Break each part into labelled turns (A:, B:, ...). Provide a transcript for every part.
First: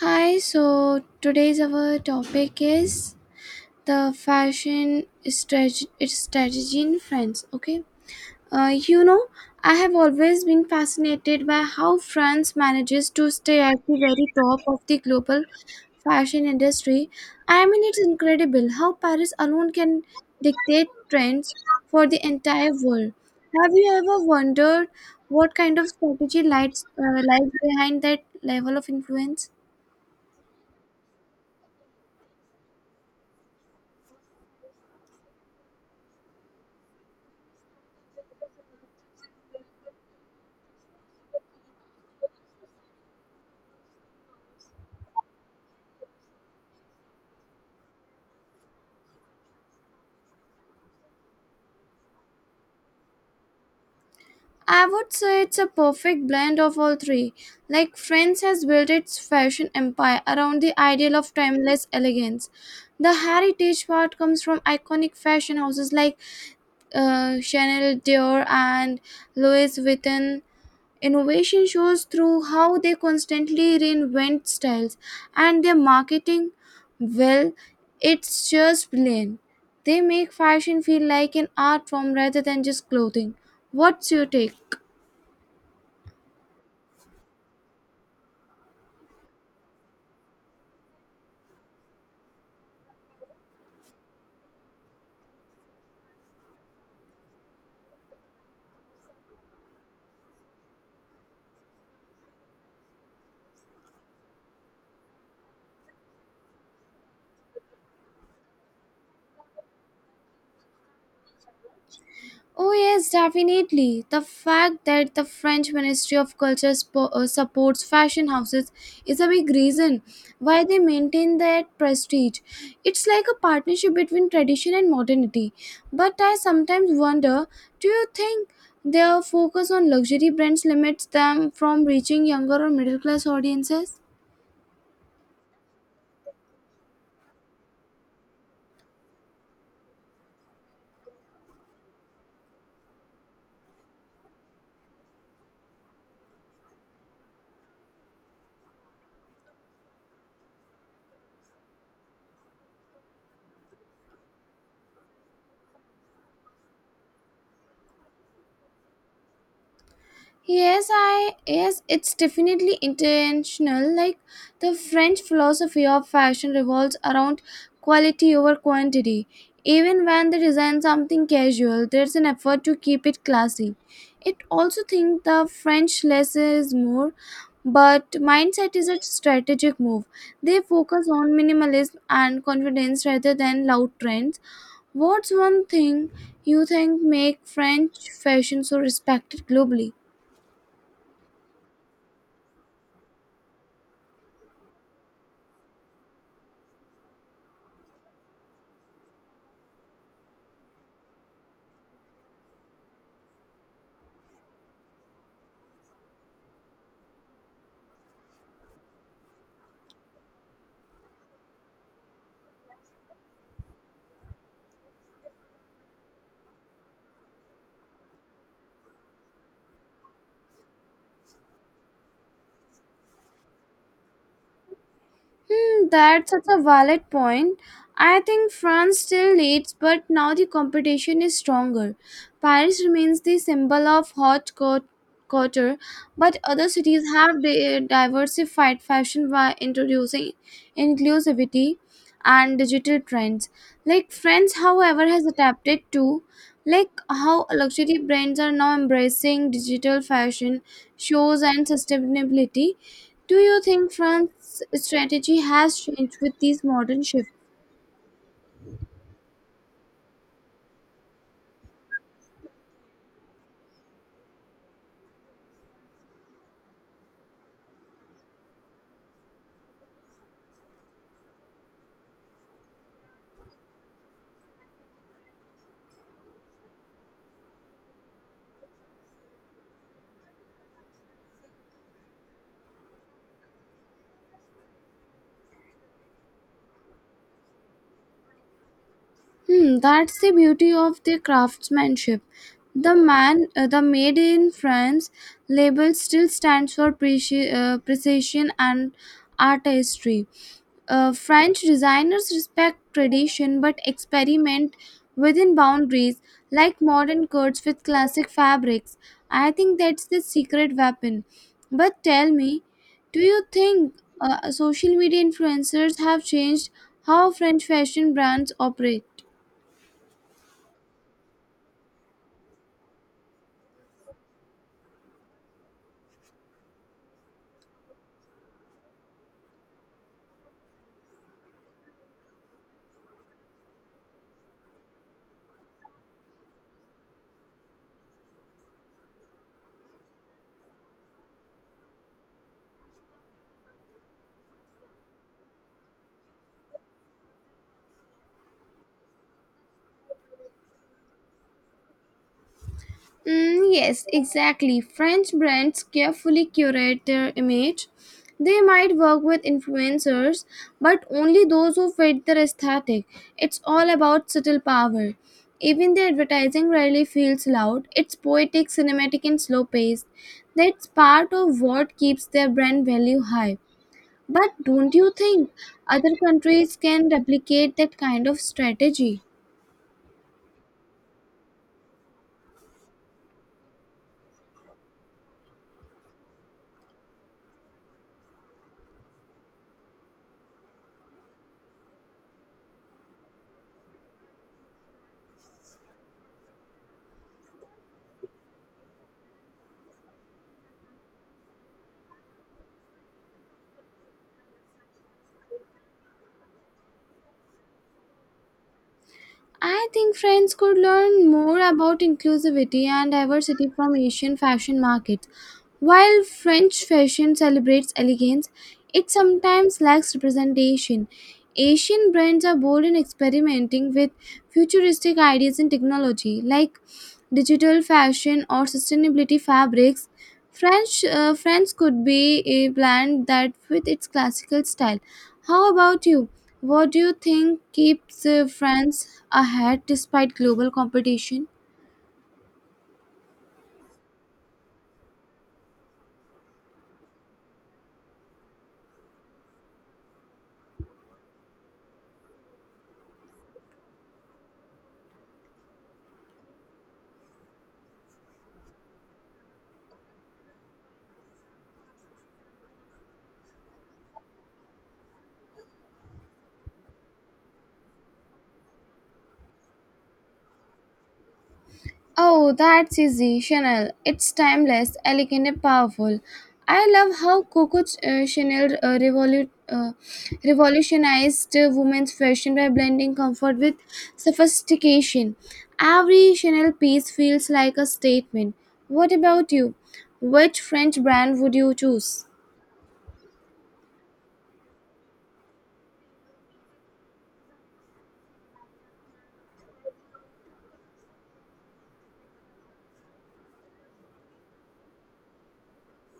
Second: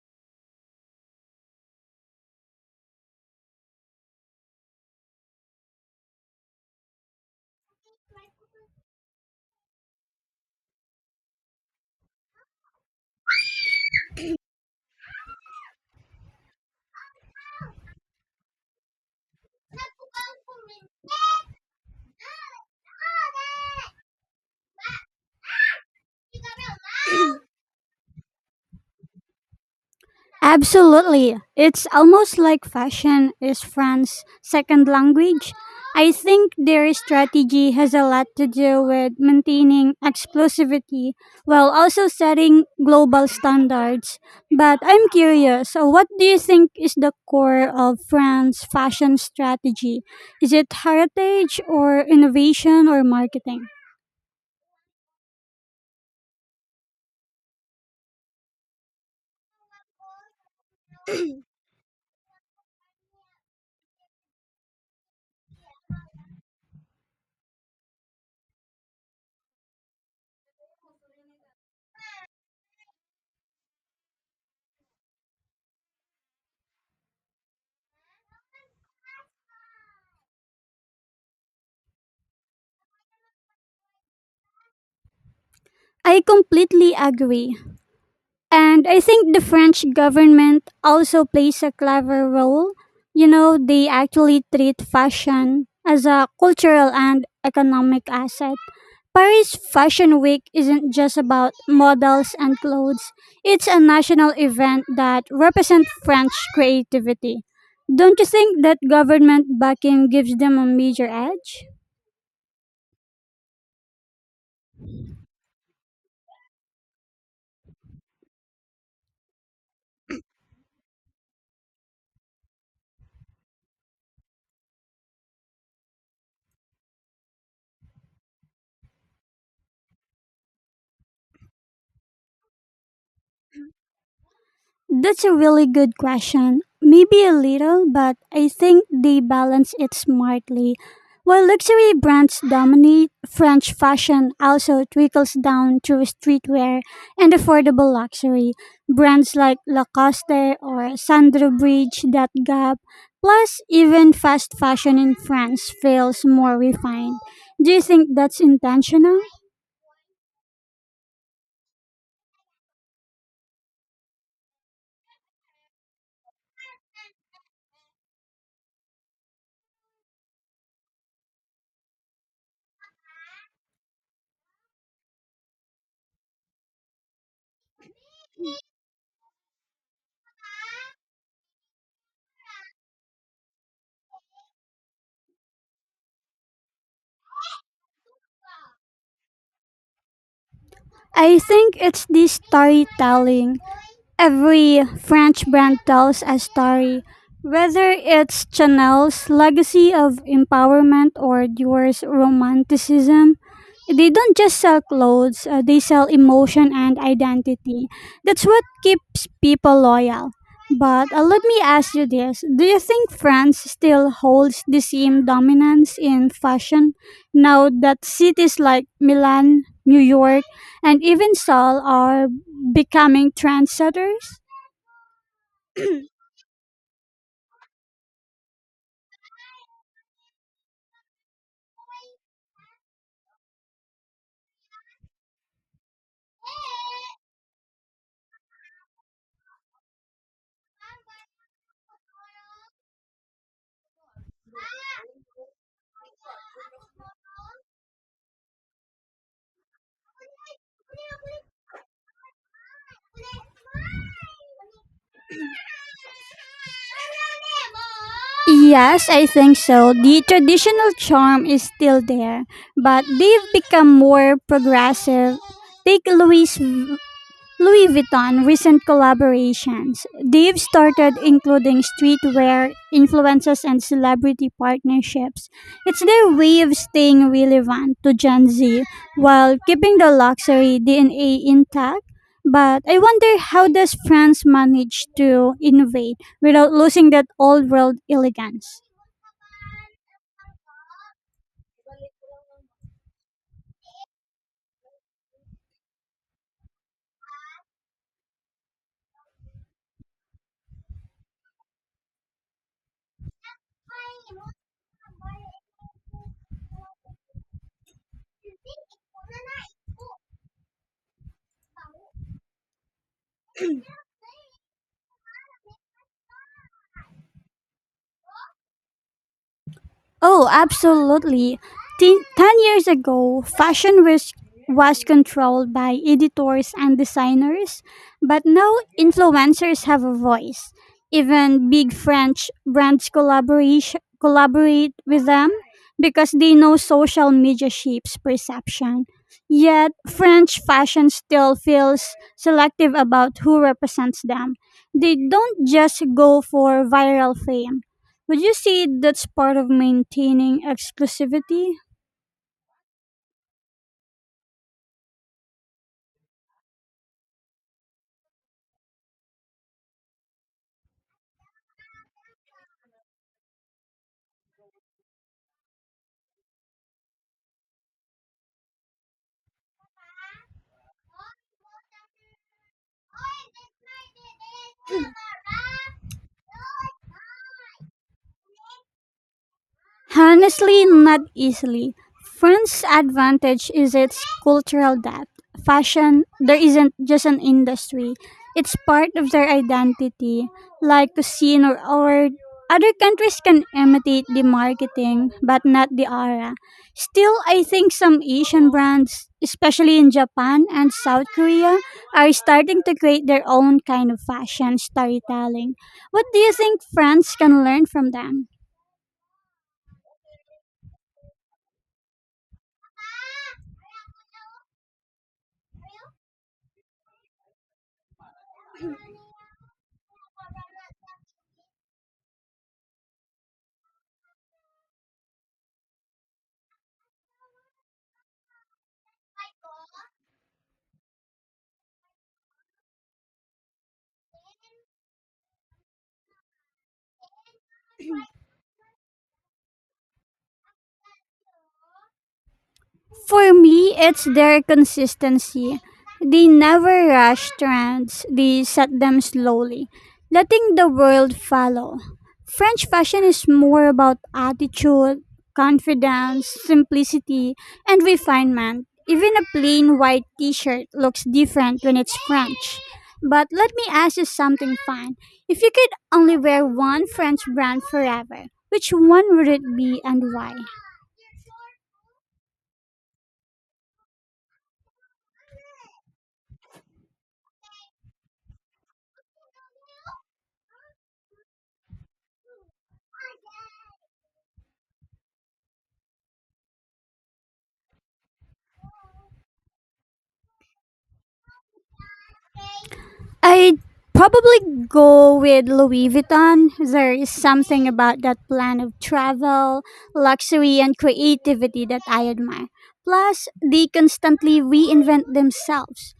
A: Hi, so today's our topic is the fashion strategy in France. Okay, uh, you know, I have always been fascinated by how France manages to stay at the very top of the global fashion industry. I mean, it's incredible how Paris alone can dictate trends for the entire world. Have you ever wondered what kind of strategy lies behind that level of influence?
B: Absolutely. It's almost like fashion is France's second language. I think their strategy has a lot to do with maintaining exclusivity while also setting global standards. But I'm curious, so what do you think is the core of France's fashion strategy? Is it heritage or innovation or marketing?
A: I would say it's a perfect blend of all three. Like France has built its fashion empire around the ideal of timeless elegance. The heritage part comes from iconic fashion houses like Chanel, Dior, and Louis Vuitton. Innovation shows through how they constantly reinvent styles and their marketing. Well, it's just brilliant. They make fashion feel like an art form rather than just clothing. What's your take?
B: I completely agree. And I think the French government also plays a clever role. You know, they actually treat fashion as a cultural and economic asset. Paris Fashion Week isn't just about models and clothes. It's a national event that represents French creativity. Don't you think that government backing gives them a major edge?
A: Oh, yes, definitely. The fact that the French Ministry of Culture supports fashion houses is a big reason why they maintain their prestige. It's like a partnership between tradition and modernity. But I sometimes wonder, do you think their focus on luxury brands limits them from reaching younger or middle class audiences?
B: That's a really good question. Maybe a little, but I think they balance it smartly. While luxury brands dominate, French fashion also trickles down through streetwear and affordable luxury. Brands like Lacoste or Sandro bridge that gap. Plus, even fast fashion in France feels more refined. Do you think that's intentional?
A: Yes, it's definitely intentional. Like the French philosophy of fashion revolves around quality over quantity. Even when they design something casual, there's an effort to keep it classy. It also think the French less is more, but mindset is a strategic move. They focus on minimalism and confidence rather than loud trends. What's one thing you think make French fashion so respected globally?
B: I think it's the storytelling. Every French brand tells a story, whether it's Chanel's legacy of empowerment or Dior's romanticism. They don't just sell clothes, they sell emotion and identity. That's what keeps people loyal. But let me ask you this. Do you think France still holds the same dominance in fashion now that cities like Milan, New York, and even Seoul are becoming trendsetters?
A: Hmm, that's such a valid point. I think France still leads, but now the competition is stronger. Paris remains the symbol of hot court, couture, but other cities have diversified fashion by introducing inclusivity and digital trends. Like France, however, has adapted to like how luxury brands are now embracing digital fashion shows and sustainability. Do you think France's strategy has changed with these modern shifts?
B: Yes, I think so. The traditional charm is still there, but they've become more progressive. Take Louis Vuitton recent collaborations. They've started including streetwear, influences, and celebrity partnerships. It's their way of staying relevant to Gen Z while keeping the luxury DNA intact. But I wonder, how does France manage to innovate without losing that old world elegance?
A: Hmm, that's the beauty of their craftsmanship. The made in France label still stands for precision and artistry. French designers respect tradition but experiment within boundaries, like modern coats with classic fabrics. I think that's the secret weapon. But tell me, do you think social media influencers have changed how French fashion brands operate?
B: Oh, absolutely. Ten, 10 years ago, was controlled by editors and designers, but now influencers have a voice. Even big French brands collaborate with them because they know social media shapes perception. Yet, French fashion still feels selective about who represents them. They don't just go for viral fame. Would you say that's part of maintaining exclusivity?
A: Mm, yes, exactly. French brands carefully curate their image. They might work with influencers, but only those who fit their aesthetic. It's all about subtle power. Even the advertising rarely feels loud, it's poetic, cinematic, and slow paced. That's part of what keeps their brand value high. But don't you think other countries can replicate that kind of strategy?
B: Honestly, not easily. France's advantage is its cultural depth. Fashion, there isn't just an industry, it's part of their identity, like cuisine or art. Other countries can imitate the marketing, but not the aura. Still, I think some Asian brands, especially in Japan and South Korea, are starting to create their own kind of fashion storytelling. What do you think France can learn from them?
A: I think friends could learn more about inclusivity and diversity from Asian fashion markets. While French fashion celebrates elegance, it sometimes lacks representation. Asian brands are bold in experimenting with futuristic ideas in technology, like digital fashion or sustainability fabrics. French France could be a blend that with its classical style. How about you? What do you think keeps France ahead despite global competition?
B: For me, it's their consistency. They never rush trends, they set them slowly, letting the world follow. French fashion is more about attitude, confidence, simplicity, and refinement. Even a plain white t shirt looks different when it's French. But let me ask you something fun. If you could only wear one French brand forever, which one would it be and why?
A: Oh, that's easy. Chanel. It's timeless, elegant, and powerful. I love how Coco Chanel revolutionized women's fashion by blending comfort with sophistication. Every Chanel piece feels like a statement. What about you? Which French brand would you choose?
B: I'd probably go with Louis Vuitton. There is something about that plan of travel, luxury, and creativity that I admire. Plus, they constantly reinvent themselves.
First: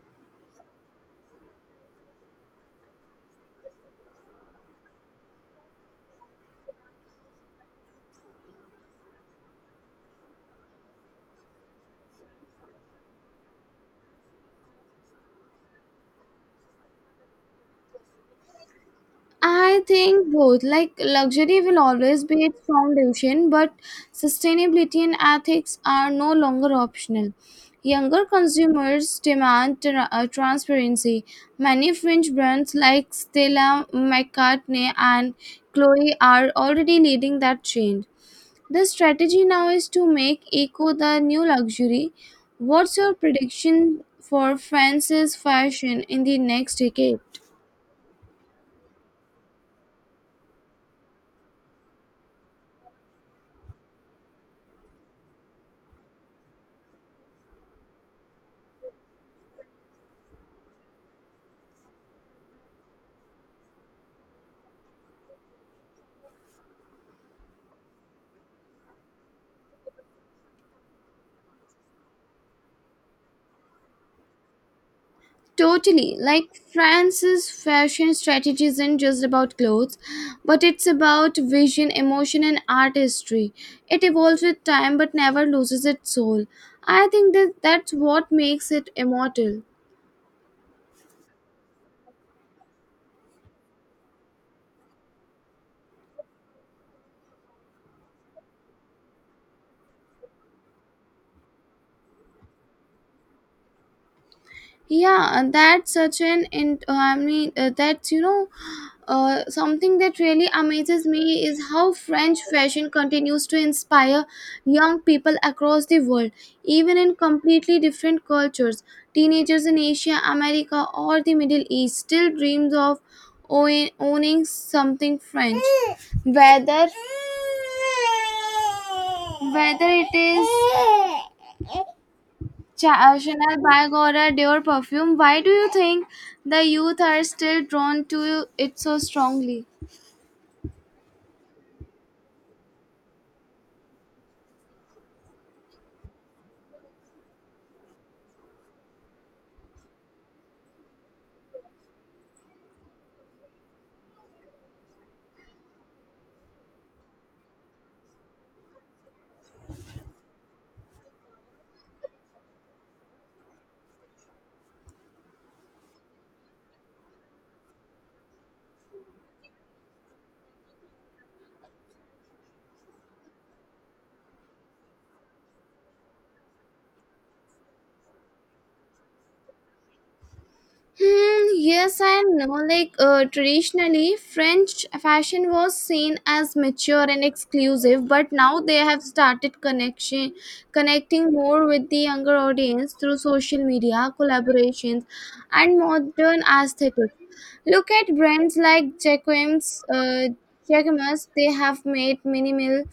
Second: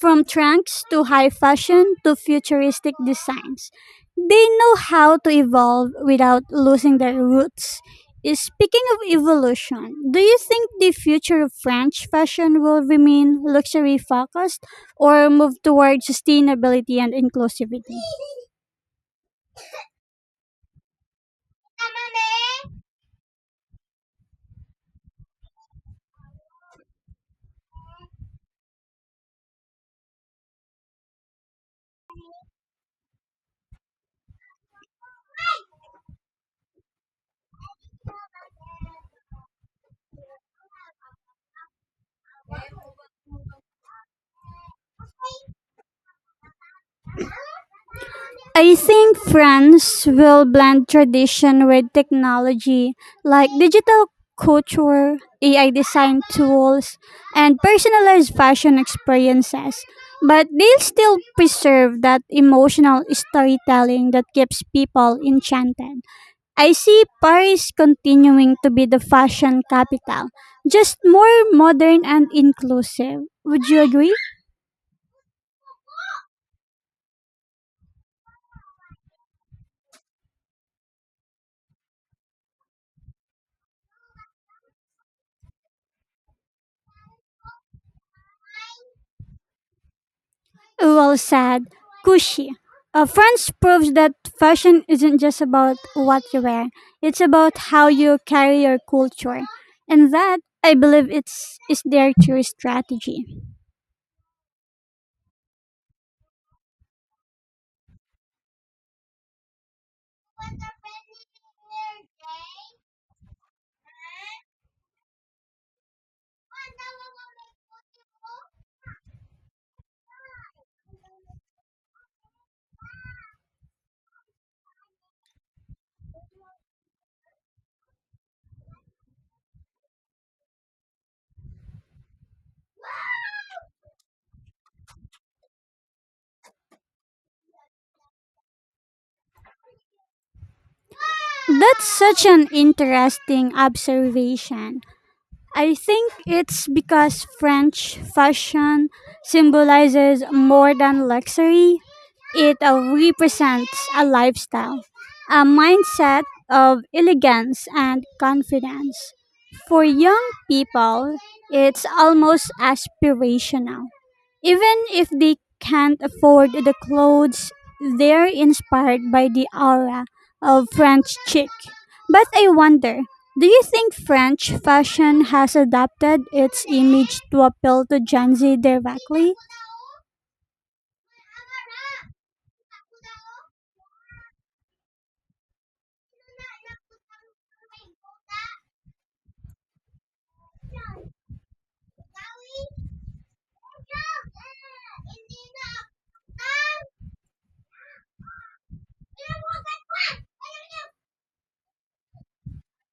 B: From trunks to high fashion to futuristic designs, they know how to evolve without losing their roots. Speaking of evolution, do you think the future of French fashion will remain luxury focused or move towards sustainability and inclusivity?
A: I think both. Like luxury will always be its foundation, but sustainability and ethics are no longer optional. Younger consumers demand transparency. Many fringe brands like Stella McCartney and Chloe are already leading that change. The strategy now is to make eco the new luxury. What's your prediction for France's fashion in the next decade?
B: I think France will blend tradition with technology, like digital couture, AI design tools, and personalized fashion experiences. But they'll still preserve that emotional storytelling that keeps people enchanted. I see Paris continuing to be the fashion capital, just more modern and inclusive. Would you agree?
A: Totally. Like France's fashion strategy isn't just about clothes, but it's about vision, emotion, and artistry. It evolves with time but never loses its soul. I think that's what makes it immortal.
B: Well said, Kushi. France proves that fashion isn't just about what you wear, it's about how you carry your culture. And that, I believe, is their true strategy.
A: Yeah, and that's such an, in, I mean, that's, you know, something that really amazes me is how French fashion continues to inspire young people across the world, even in completely different cultures. Teenagers in Asia, America, or the Middle East still dreams of owning something French, whether whether it is Chanel bag or a Dior perfume. Why do you think the youth are still drawn to it so strongly?
B: That's such an interesting observation. I think it's because French fashion symbolizes more than luxury. It represents a lifestyle, a mindset of elegance and confidence. For young people, it's almost aspirational. Even if they can't afford the clothes, they're inspired by the aura of French chic. But I wonder, do you think French fashion has adapted its image to appeal to Gen Z directly?
A: Hmm, yes and no. Like traditionally, French fashion was seen as mature and exclusive, but now they have started connecting more with the younger audience through social media collaborations and modern aesthetics. Look at brands like Jacquemus. They have made minimal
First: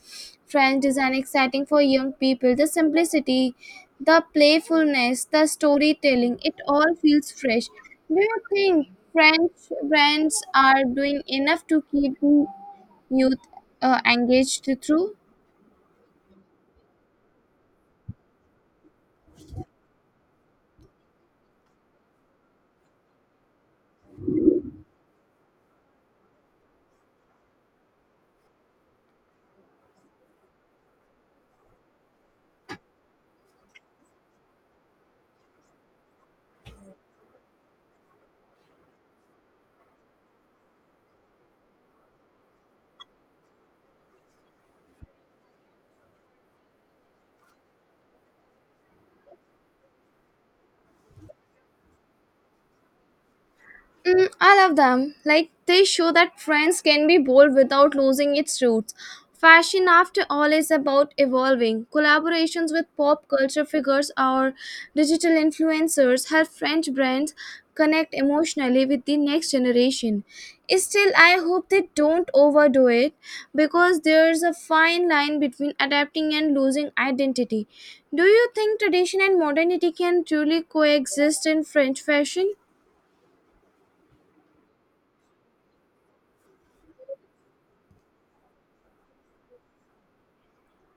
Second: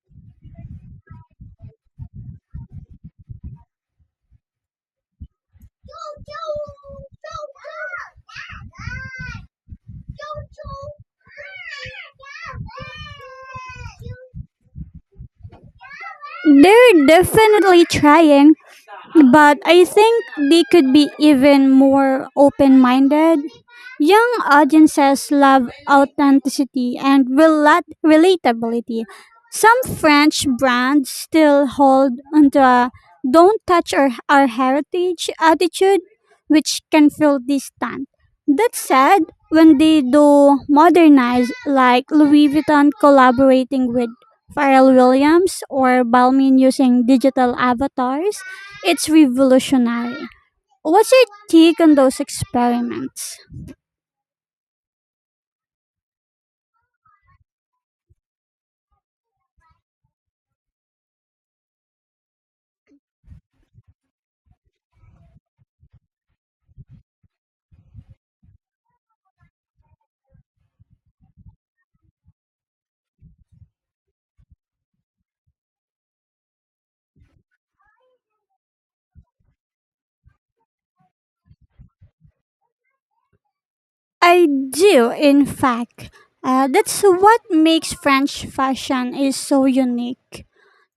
A: French design exciting for young people. The simplicity, the playfulness, the storytelling, it all feels fresh. Do you think French brands are doing enough to keep the youth engaged through?
B: They're definitely trying, but I think they could be even more open minded. Young audiences love authenticity and relatability. Some French brands still hold onto a don't touch our heritage attitude, which can feel distant. That said, when they do modernize, like Louis Vuitton collaborating with Pharrell Williams or Balmain using digital avatars, it's revolutionary. What's your take on those experiments?
A: Mm, I love them. Like, they show that trends can be bold without losing its roots. Fashion, after all, is about evolving. Collaborations with pop culture figures or digital influencers help French brands connect emotionally with the next generation. Still, I hope they don't overdo it because there's a fine line between adapting and losing identity. Do you think tradition and modernity can truly coexist in French fashion?
B: I do, in fact. That's what makes French fashion is so unique.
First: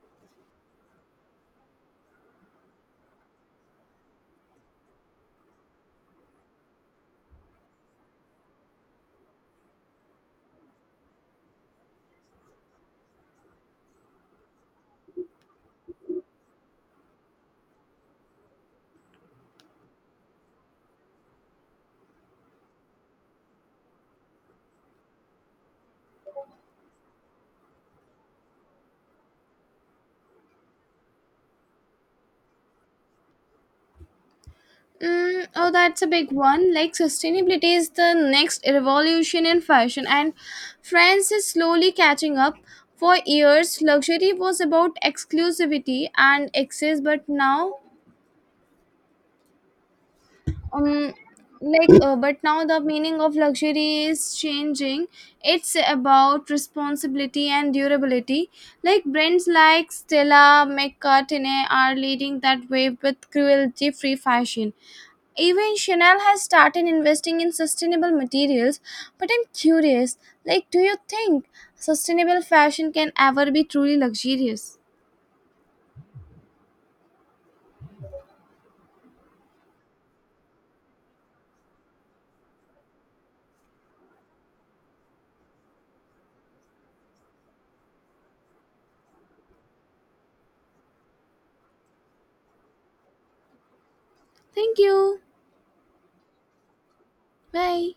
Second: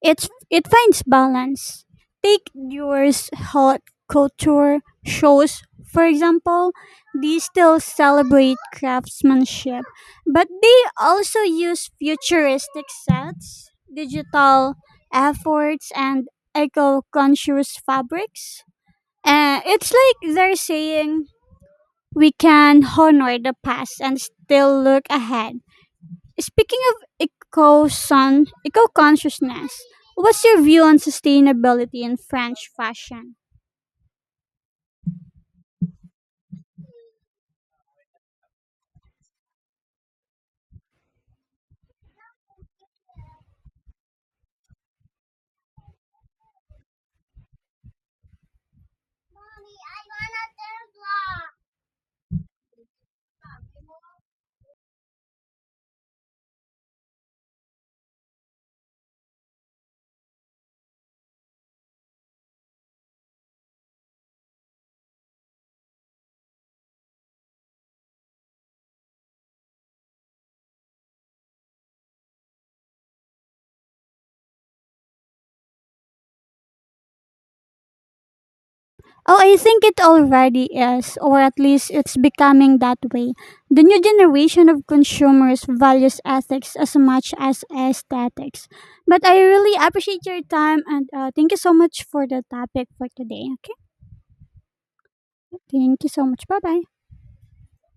B: It finds balance. Take yours haute couture shows, for example. They still celebrate craftsmanship, but they also use futuristic sets, digital efforts, and eco-conscious fabrics. It's like they're saying we can honor the past and still look ahead. Speaking of eco consciousness, what's your view on sustainability in French fashion?
A: Mm, oh, that's a big one. Like, sustainability is the next revolution in fashion, and France is slowly catching up. For years, luxury was about exclusivity and excess, but now um like but now the meaning of luxury is changing. It's about responsibility and durability. Like brands like Stella McCartney are leading that way with cruelty free fashion. Even Chanel has started investing in sustainable materials. But I'm curious, like, do you think sustainable fashion can ever be truly luxurious?
B: Oh, I think it already is, or at least it's becoming that way. The new generation of consumers values ethics as much as aesthetics. But I really appreciate your time and thank you so much for the topic for today. Okay,
A: Thank you.
B: thank you so much. Bye bye.
A: Bye.